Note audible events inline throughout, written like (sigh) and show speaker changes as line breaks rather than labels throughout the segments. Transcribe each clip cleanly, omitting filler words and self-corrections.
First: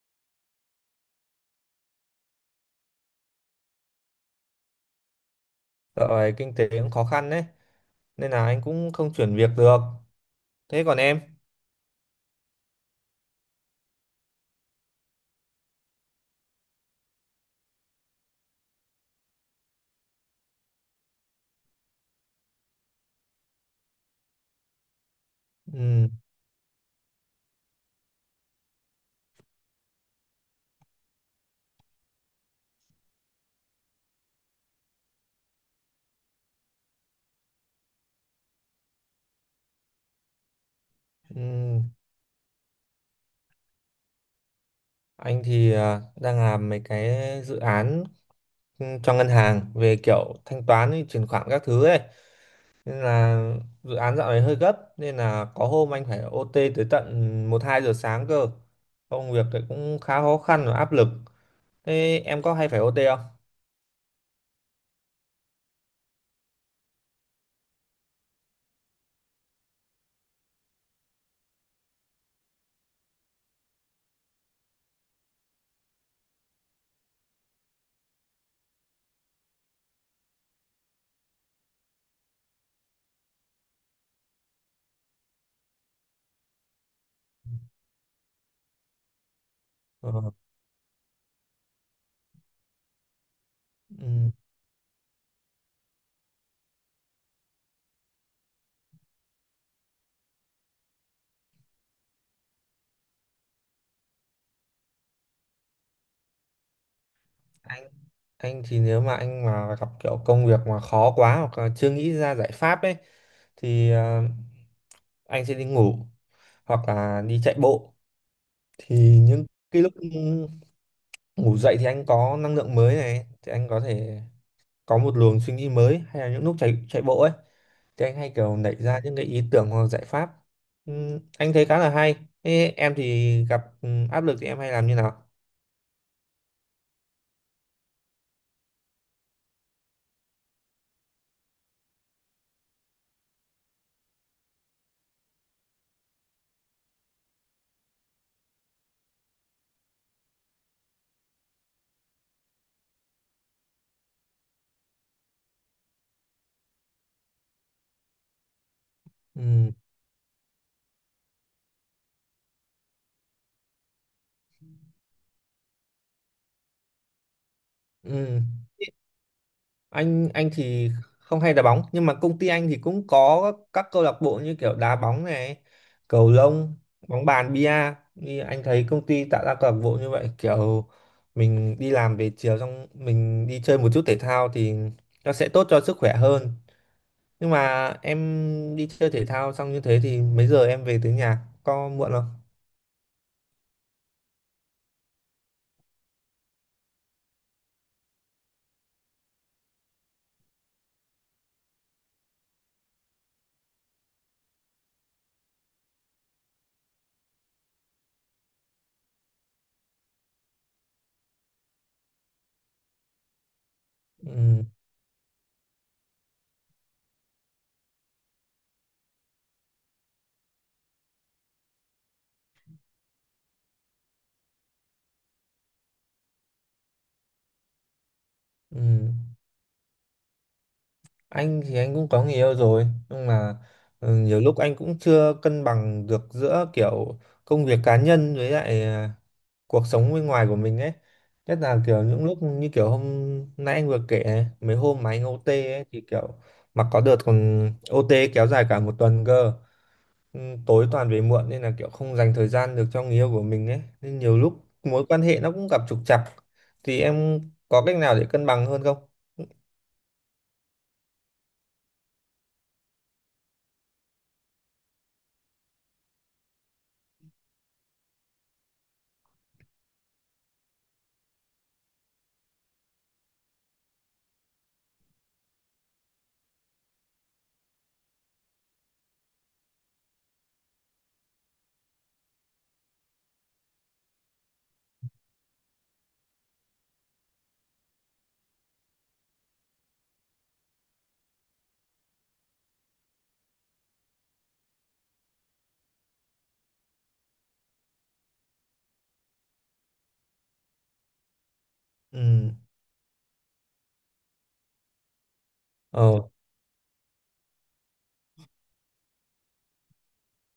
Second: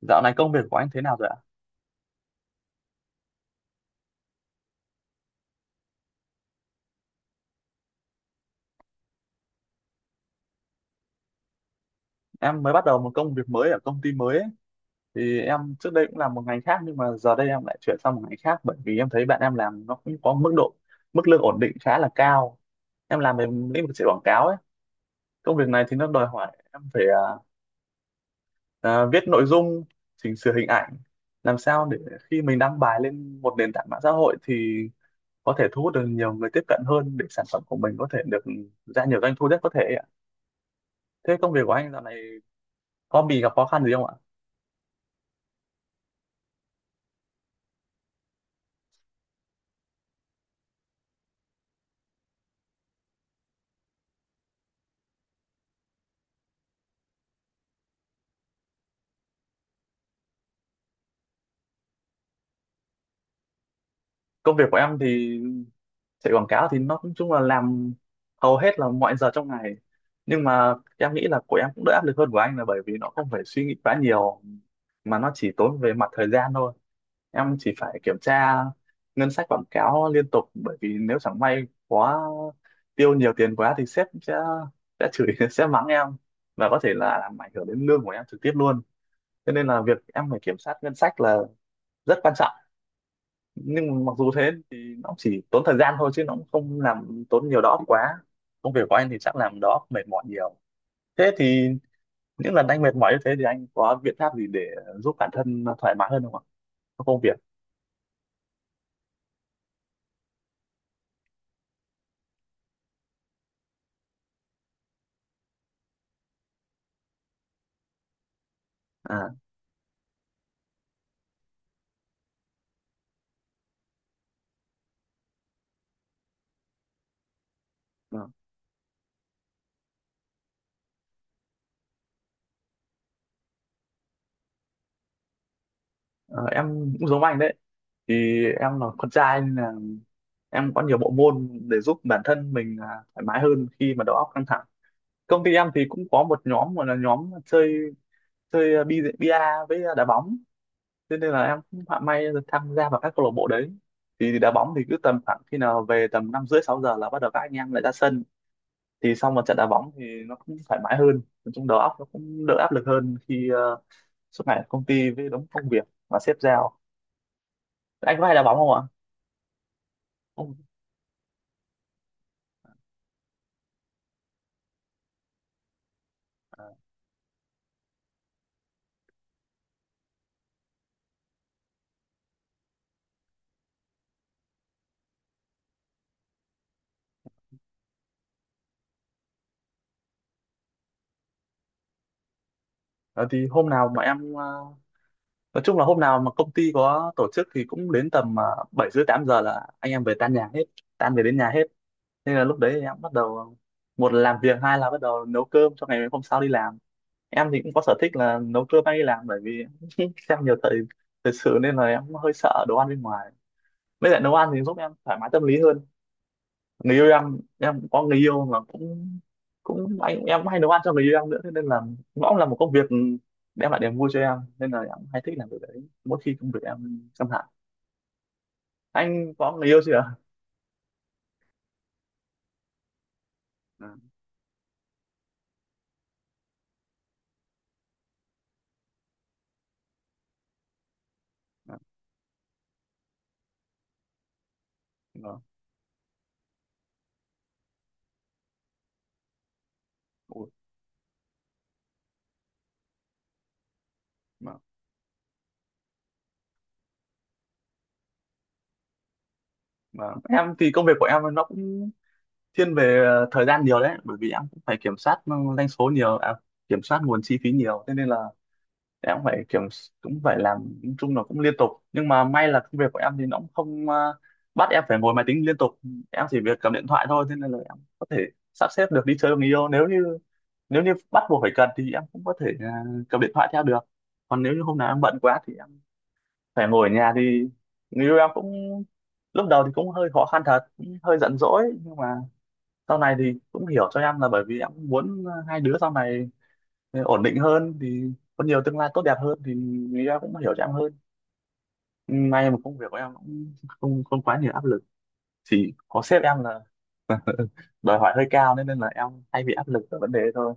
Dạo này công việc của anh thế nào rồi ạ?
Dạo này kinh tế cũng khó khăn đấy, nên là anh cũng không chuyển việc được. Thế còn em?
Em mới bắt đầu một công việc mới ở công ty mới ấy. Thì em trước đây cũng làm một ngành khác nhưng mà giờ đây em lại chuyển sang một ngành khác, bởi vì em thấy bạn em làm nó cũng có mức lương ổn định khá là cao. Em làm về lĩnh vực chạy quảng cáo ấy. Công việc này thì nó
Ừ,
đòi hỏi em phải viết nội dung, chỉnh sửa hình ảnh, làm sao để khi mình đăng bài lên một nền tảng mạng xã hội thì có thể thu hút được nhiều người tiếp cận hơn, để sản phẩm của mình có thể được ra nhiều doanh thu nhất có thể ấy ạ. Thế công việc của
ừ.
anh dạo này có bị gặp khó khăn gì không ạ?
Anh thì đang làm mấy cái dự án, cho ngân hàng về kiểu thanh toán với chuyển khoản các thứ ấy, nên là dự án dạo này hơi gấp, nên là có hôm anh phải OT tới tận một hai giờ sáng cơ. Công việc thì cũng khá khó khăn và áp lực. Thế em có hay phải OT không?
Công việc của em thì chạy quảng cáo thì nó cũng chung là làm hầu hết là mọi giờ trong ngày, nhưng mà em nghĩ là của em cũng đỡ áp lực hơn của anh, là bởi vì nó không phải suy nghĩ quá nhiều mà nó chỉ tốn về mặt thời gian thôi. Em chỉ phải kiểm tra ngân sách quảng cáo liên tục, bởi vì nếu chẳng may quá tiêu nhiều tiền quá thì sếp sẽ chửi (laughs) sẽ mắng em, và có thể là làm ảnh hưởng đến lương của em trực tiếp luôn. Cho nên là việc
Ờ,
em phải kiểm soát ngân sách là rất quan trọng. Nhưng mà
ừ.
mặc dù thế thì nó chỉ tốn thời gian thôi chứ nó cũng không làm tốn nhiều đó quá. Công việc của anh thì chắc làm đó mệt mỏi nhiều. Thế thì những lần anh mệt mỏi như thế thì anh có biện pháp gì để giúp bản thân thoải mái hơn không ạ, trong công việc?
anh anh thì nếu mà anh mà gặp kiểu công việc mà khó quá, hoặc là chưa nghĩ ra giải pháp ấy, thì anh sẽ đi ngủ, hoặc là đi chạy bộ. Thì
à
những cái lúc ngủ dậy thì anh có năng lượng mới này, thì anh có thể có một luồng suy nghĩ mới, hay là những lúc chạy chạy bộ ấy thì anh
Ờ,
hay kiểu nảy ra những cái ý tưởng hoặc giải pháp. Anh thấy khá là hay. Thế em thì gặp áp lực thì em hay làm như nào?
ờ, em cũng giống anh đấy. Thì em là con trai nên là em có nhiều bộ môn để giúp bản thân mình thoải mái hơn khi mà đầu óc căng thẳng. Công ty em thì cũng có một nhóm gọi là nhóm chơi chơi bi bia với đá bóng. Thế nên là em cũng họa may được tham gia vào các câu lạc bộ đấy. Thì đá bóng thì cứ tầm khoảng khi nào về, tầm năm rưỡi sáu giờ là bắt đầu các anh em lại ra sân. Thì sau một trận đá
Ừm,
bóng thì nó cũng thoải mái hơn, nói chung đầu óc nó cũng đỡ áp lực hơn khi suốt ngày ở công ty với đống công việc và sếp giao. Anh có hay đá bóng
ừm.
không ạ?
Anh
Không.
thì không hay đá bóng, nhưng mà công ty anh thì cũng có các câu lạc bộ như kiểu đá bóng này, cầu
À,
lông, bóng bàn, bia. Như anh thấy công ty tạo ra câu lạc bộ như vậy, kiểu mình đi làm về chiều xong mình đi chơi một chút thể thao thì nó sẽ tốt cho sức khỏe hơn. Nhưng mà em đi chơi thể thao xong như thế thì mấy giờ em về tới nhà, có muộn không?
ờ, thì hôm nào mà em nói chung là hôm nào mà công ty có tổ chức thì cũng đến tầm bảy rưỡi tám giờ là anh em về tan nhà hết, tan về đến nhà hết. Nên là lúc đấy em bắt đầu, một là làm việc, hai là bắt đầu nấu cơm cho ngày hôm sau đi làm. Em thì cũng có sở thích là nấu cơm hay đi làm bởi vì (laughs) xem nhiều thời thời sự nên là em cũng hơi sợ đồ ăn bên ngoài. Với lại nấu ăn thì
Ừ,
giúp em thoải mái tâm lý hơn. Người yêu Em cũng có người yêu, mà cũng cũng anh em cũng hay nấu ăn cho người yêu em nữa, thế nên là nó cũng là một công việc đem lại niềm vui cho em, nên là em cũng hay thích làm việc đấy mỗi khi công việc em căng thẳng.
ừ.
Anh có người yêu chưa ạ?
Anh thì anh cũng có người yêu rồi, nhưng mà
Ừ,
nhiều lúc anh cũng chưa cân bằng được giữa kiểu công việc cá nhân với lại cuộc sống bên ngoài của mình ấy, nhất
ừ,
là kiểu những lúc như kiểu hôm nay anh vừa kể này, mấy hôm mà
ừ.
anh ô tê ấy thì kiểu mà có đợt còn OT kéo dài cả một tuần cơ. Ừ,
Ủa,
tối toàn về muộn nên là kiểu không dành thời gian được cho người yêu của mình ấy, nên nhiều
mà,
lúc mối quan hệ nó cũng gặp trục trặc. Thì em có cách nào để cân bằng hơn không?
mà em thì công việc của em nó cũng thiên về thời gian nhiều đấy, bởi vì em cũng phải kiểm soát doanh số nhiều, kiểm soát nguồn chi phí nhiều, thế nên là em cũng phải cũng phải làm, nói chung là cũng liên tục. Nhưng mà may là công việc của em thì nó cũng không bắt em phải ngồi máy tính liên tục. Em chỉ việc cầm điện thoại thôi, thế nên là em có thể sắp xếp được đi chơi với người yêu, nếu như bắt buộc phải cần thì em cũng có thể cầm điện thoại theo được. Còn nếu như hôm nào em bận quá thì em phải ngồi ở nhà thì người yêu em cũng, lúc đầu thì cũng hơi khó khăn thật, cũng hơi giận dỗi, nhưng mà sau này thì cũng hiểu cho em, là bởi vì em cũng muốn hai đứa sau này ổn định hơn thì có nhiều tương lai tốt đẹp hơn, thì người ta cũng hiểu cho em hơn. Ừ, may
Ừ,
mà công việc của em cũng không không quá nhiều áp lực, chỉ có sếp
ờ,
em là đòi hỏi hơi cao nên nên là em hay bị áp lực ở vấn đề đấy thôi.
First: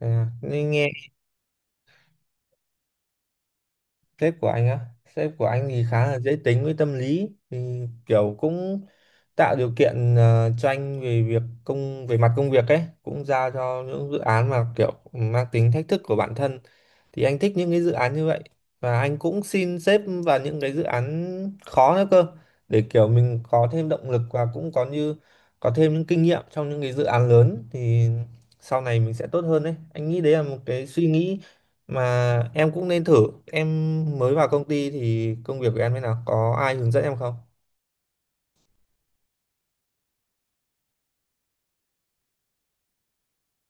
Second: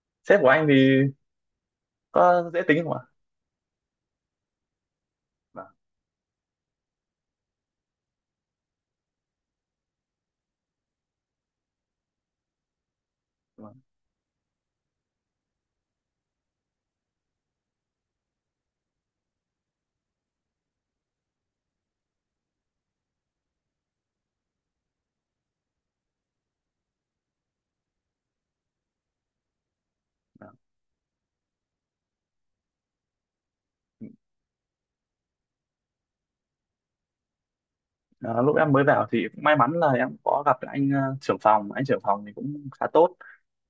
thế à.
Sếp của anh thì
Nghe.
có dễ tính không ạ?
Sếp của anh á? Sếp của anh
Vâng,
thì khá là dễ tính với tâm lý, thì kiểu cũng tạo điều kiện, cho anh về việc công về mặt công việc ấy, cũng giao
vâng,
cho những dự án mà kiểu mang tính thách thức của bản thân, thì anh thích những cái dự án như vậy, và anh cũng xin sếp vào những cái dự án khó nữa cơ, để kiểu mình có thêm động lực và cũng có như có thêm những kinh nghiệm trong những cái dự án lớn. Thì sau này mình sẽ tốt hơn đấy, anh nghĩ đấy là
vâng.
một cái suy nghĩ mà em cũng nên thử. Em mới vào công ty thì công việc của em thế nào, có ai hướng dẫn em không?
Ờ, lúc em mới vào thì cũng may mắn là em có gặp lại anh trưởng phòng, thì cũng khá tốt.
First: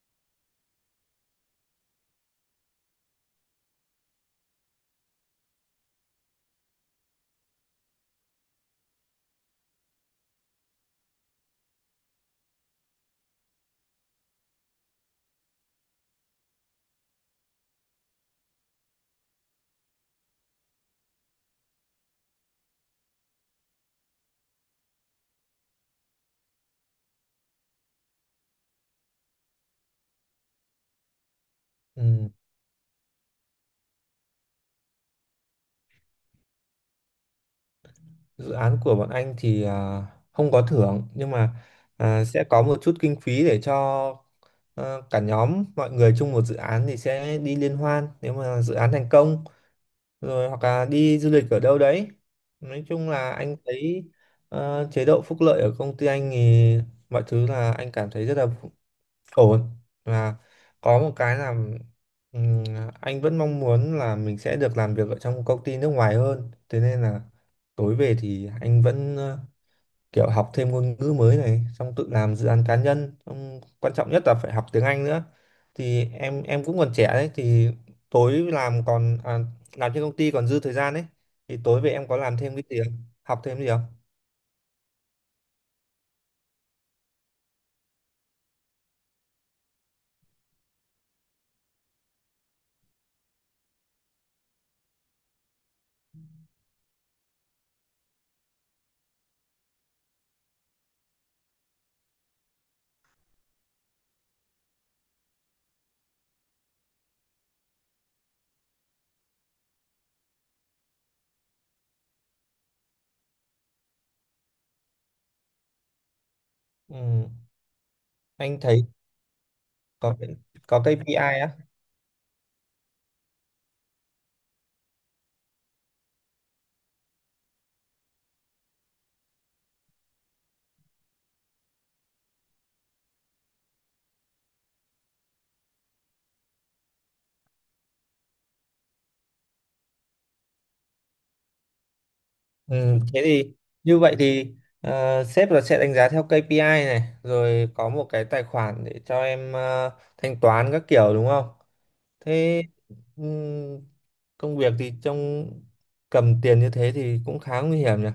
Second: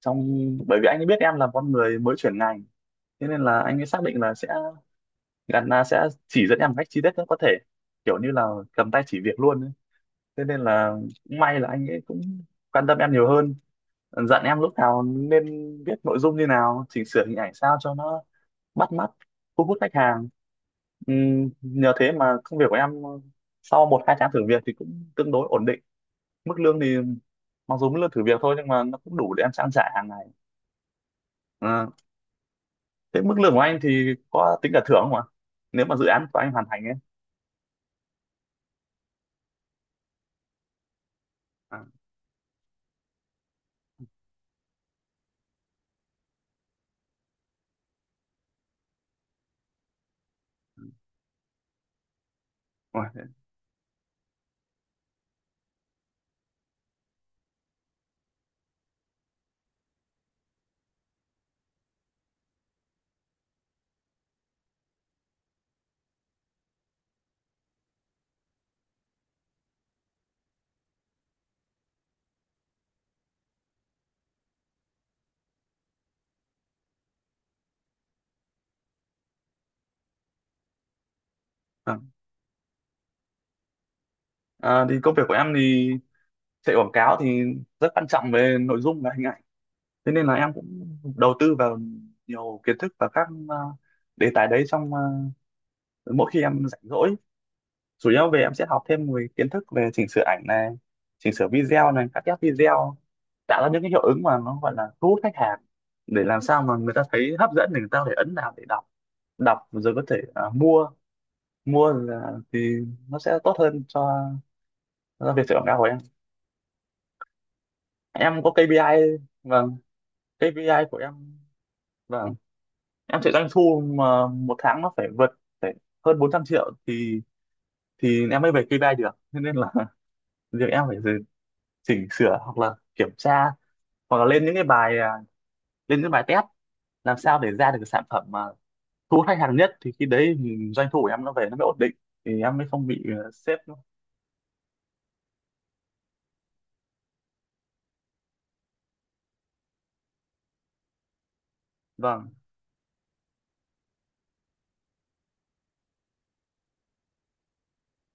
trong Bởi vì anh ấy biết em là con người mới chuyển ngành, thế nên là anh ấy xác định là sẽ gắn là sẽ chỉ dẫn em một cách chi tiết nhất có thể, kiểu như là cầm tay chỉ việc luôn ấy. Thế nên là cũng may là anh ấy cũng quan tâm em nhiều hơn, dặn em lúc nào nên viết nội dung như nào, chỉnh sửa hình ảnh sao cho nó bắt mắt, thu hút khách hàng. Nhờ thế mà công việc của em sau một hai tháng thử việc thì cũng tương đối ổn định. Mức lương thì, mặc dù mức lương thử việc thôi nhưng mà nó cũng đủ để em trang trải hàng ngày. à,
Ừ.
Thế mức lương của anh thì có tính cả thưởng không ạ, nếu mà dự án của anh hoàn thành ấy?
Dự án của bọn anh thì không có thưởng, nhưng mà
à,
sẽ có một chút kinh phí để cho ờ, cả nhóm mọi người chung một dự án thì sẽ đi liên hoan nếu mà dự án thành công rồi, hoặc là đi du lịch ở đâu đấy. Nói
Rồi,
chung
thế.
là anh thấy chế độ phúc lợi ở công ty anh thì mọi thứ là anh cảm thấy rất là ổn. Và có một cái là, ừm, anh vẫn mong muốn là mình sẽ được làm việc ở trong một công ty nước ngoài hơn, thế nên là tối về thì anh vẫn kiểu học thêm ngôn ngữ mới này, xong tự làm dự án cá nhân, xong quan trọng nhất là phải học tiếng Anh nữa. Thì em cũng còn trẻ đấy, thì tối làm còn làm trên công ty còn dư thời gian đấy, thì tối về
À.
em có làm thêm cái gì không, học thêm gì không?
À, thì công việc của em thì chạy quảng cáo thì rất quan trọng về nội dung và hình ảnh. Thế nên là em cũng đầu tư vào nhiều kiến thức và các đề tài đấy trong mỗi khi em rảnh rỗi. Chủ yếu về em sẽ học thêm về kiến thức về chỉnh sửa ảnh này, chỉnh sửa video này, cắt ghép video, tạo ra những cái hiệu ứng mà nó gọi là thu hút khách hàng, để làm sao mà người ta thấy hấp dẫn, để người ta có thể ấn vào để đọc, đọc rồi có thể mua, thì nó sẽ tốt hơn cho việc chạy quảng cáo của em.
Ừm,
Em có
anh thấy
KPI. Vâng.
có có
KPI
ca
của
pê i
em.
á?
Vâng, em sẽ doanh thu mà một tháng nó phải vượt, phải hơn 400 triệu thì em mới về KPI được. Thế nên là (laughs) việc em phải chỉnh sửa hoặc là kiểm tra hoặc là lên những cái bài, lên những bài test, làm sao để ra được cái sản phẩm mà thu hút khách hàng nhất, thì khi đấy thì doanh thu của em nó về nó mới ổn định, thì em mới không
Ừ,
bị
thế thì,
sếp nó-.
như vậy thì, sếp là sẽ đánh giá theo KPI này, rồi có một cái tài khoản để cho em thanh toán các kiểu, đúng không?
Vâng,
Thế ừm, công việc thì trong cầm tiền như thế thì cũng khá nguy hiểm nhỉ.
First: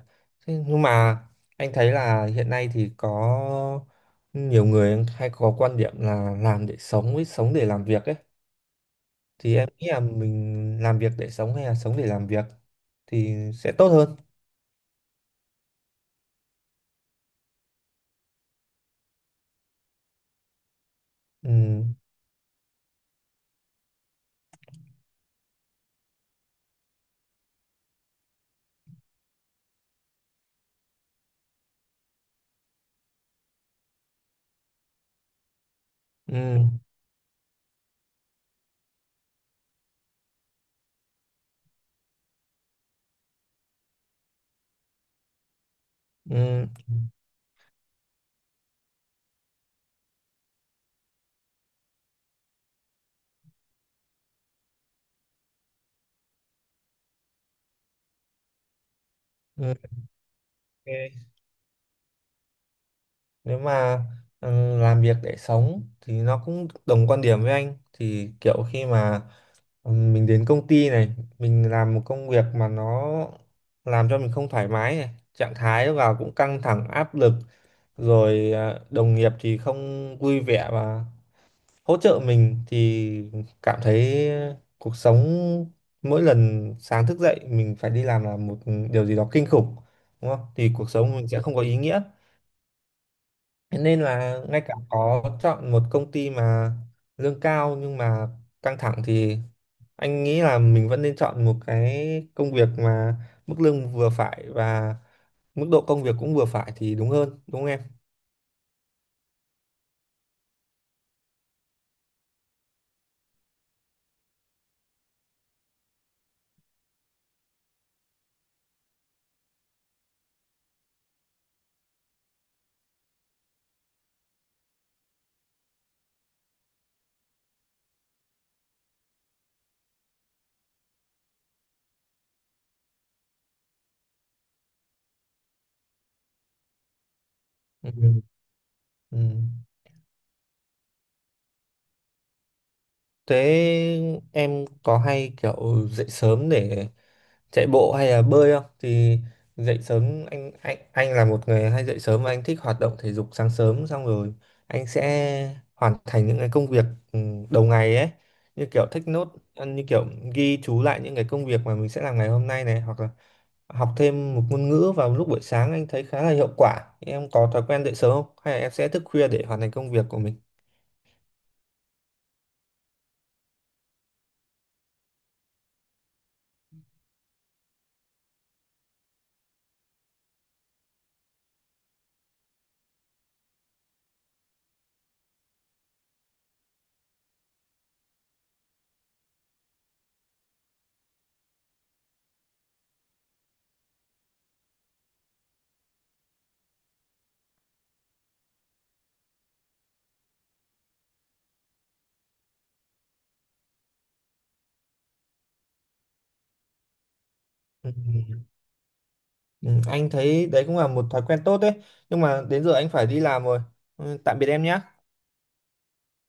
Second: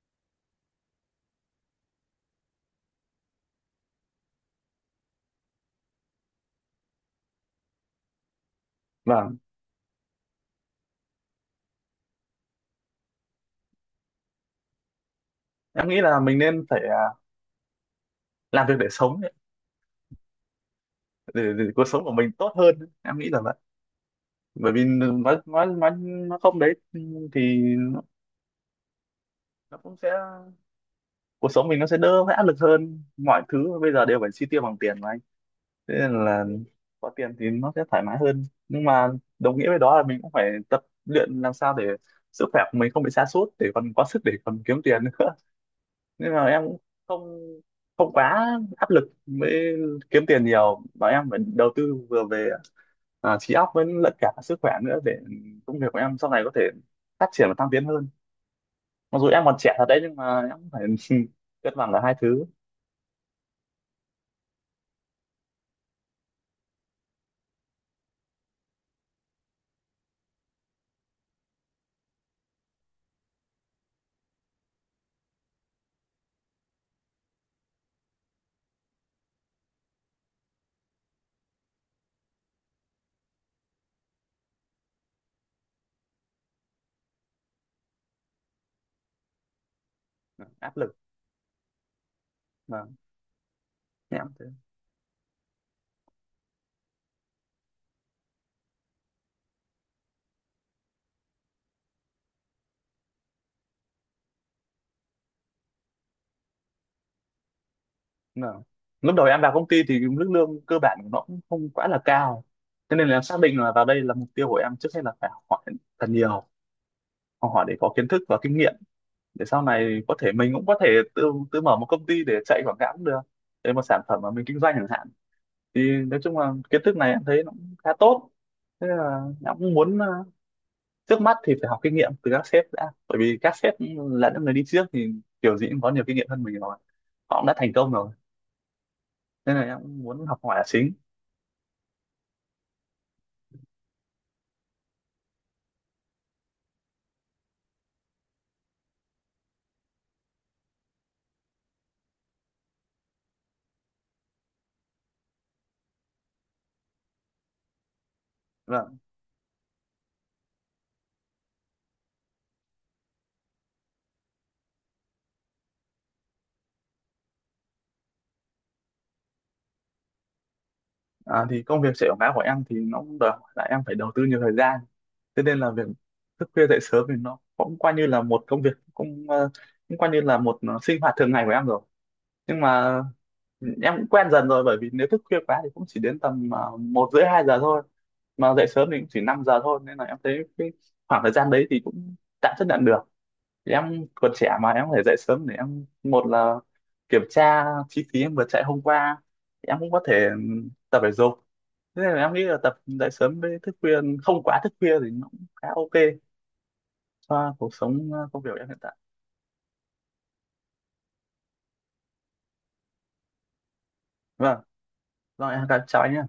Thế nhưng mà anh thấy là hiện nay thì có nhiều người hay có quan điểm là làm để sống với sống để làm việc ấy.
vâng,
Thì em nghĩ là mình làm việc để sống hay là sống để làm việc thì sẽ tốt hơn.
em nghĩ là mình nên phải làm việc để sống ấy, để cuộc
Ừ.
sống của mình tốt hơn. Em nghĩ là vậy, bởi vì nói nó không đấy thì nó cũng sẽ, cuộc sống mình nó sẽ đỡ phải áp lực hơn. Mọi thứ bây giờ đều phải chi tiêu bằng tiền mà anh, thế nên là
Ừ.
có tiền thì nó sẽ thoải mái hơn. Nhưng mà đồng nghĩa với đó là mình cũng phải tập luyện làm sao để sức khỏe của mình không bị sa sút, để còn có sức để còn kiếm tiền nữa (laughs) nên là em
Ừ,
cũng không không quá áp lực mới kiếm tiền nhiều, mà em phải đầu tư vừa về trí óc với lẫn cả sức khỏe nữa, để công việc của em sau này có thể phát triển và thăng tiến hơn. Mặc dù em còn trẻ
ừ,
thật đấy nhưng mà em cũng phải
ok.
(laughs) cân bằng cả hai thứ.
Nếu mà làm việc để sống thì nó cũng đồng quan điểm với anh, thì kiểu khi mà mình đến công ty này, mình làm một công việc mà nó làm cho mình không thoải mái này, trạng thái vào cũng căng thẳng áp lực, rồi đồng nghiệp thì không vui vẻ và hỗ trợ mình, thì cảm thấy cuộc sống mỗi lần sáng thức dậy mình phải đi làm là một điều gì đó kinh khủng, đúng không, thì
Áp
cuộc
lực
sống mình sẽ không có ý nghĩa.
mà
Thế nên
em
là
thế
ngay cả có chọn một công ty mà lương cao nhưng mà căng thẳng, thì anh nghĩ là mình vẫn nên chọn một cái công việc mà mức lương vừa phải và mức độ công việc cũng vừa phải thì đúng hơn, đúng không em?
mà, lúc đầu em vào công ty thì mức lương cơ bản của nó cũng không quá là cao, cho nên là em xác định là vào đây là mục tiêu của em trước hết là phải học hỏi thật nhiều, học hỏi để có kiến thức và kinh nghiệm, để sau này có thể mình cũng có thể tự tự mở một công ty để chạy quảng cáo cũng được, để một sản phẩm mà mình kinh doanh chẳng hạn. Thì nói chung là kiến thức này em thấy nó cũng khá tốt, thế là em cũng muốn trước mắt thì phải học kinh nghiệm từ các sếp đã, bởi vì các sếp là những người đi trước thì kiểu gì cũng có nhiều kinh nghiệm hơn mình rồi, họ cũng đã thành công rồi,
Ừ. Ừ.
nên là em muốn học hỏi là chính.
Thế em có hay kiểu dậy sớm để chạy bộ hay là bơi không? Thì dậy sớm, anh là một người hay dậy sớm, và anh thích hoạt động thể dục sáng sớm, xong rồi anh sẽ hoàn thành những cái công việc ừ, đầu ngày ấy, như kiểu
Vâng,
take note, như kiểu ghi chú lại những cái công việc mà mình sẽ làm ngày hôm nay này, hoặc là học thêm một ngôn ngữ vào lúc buổi sáng, anh thấy khá là hiệu quả. Em có thói quen dậy sớm không, hay là em sẽ thức khuya để hoàn thành công việc của mình?
thì công việc chạy quảng cáo của em thì nó cũng đòi hỏi là em phải đầu tư nhiều thời gian. Thế nên là việc thức khuya dậy sớm thì nó cũng coi như là một công việc, cũng coi như là một sinh hoạt thường ngày của em rồi. Nhưng mà em cũng quen dần rồi, bởi vì nếu thức khuya quá thì cũng chỉ đến tầm một rưỡi hai giờ thôi, mà dậy sớm thì cũng chỉ 5 giờ thôi, nên là em thấy cái khoảng thời gian đấy thì cũng tạm chấp nhận được. Thì em còn trẻ mà, em có thể dậy sớm để em một là kiểm tra chi phí em vừa chạy hôm qua. Thì em cũng có thể tập thể dục, thế nên là em nghĩ là tập dậy sớm với thức khuya không quá thức khuya thì nó cũng khá ok cho cuộc sống,
Ừ.
công việc của em hiện tại.
Ừ, anh thấy đấy cũng là một thói quen tốt đấy, nhưng mà đến giờ anh phải đi làm rồi. Ừ, tạm biệt
Vâng,
em nhé.
rồi em chào anh nhé.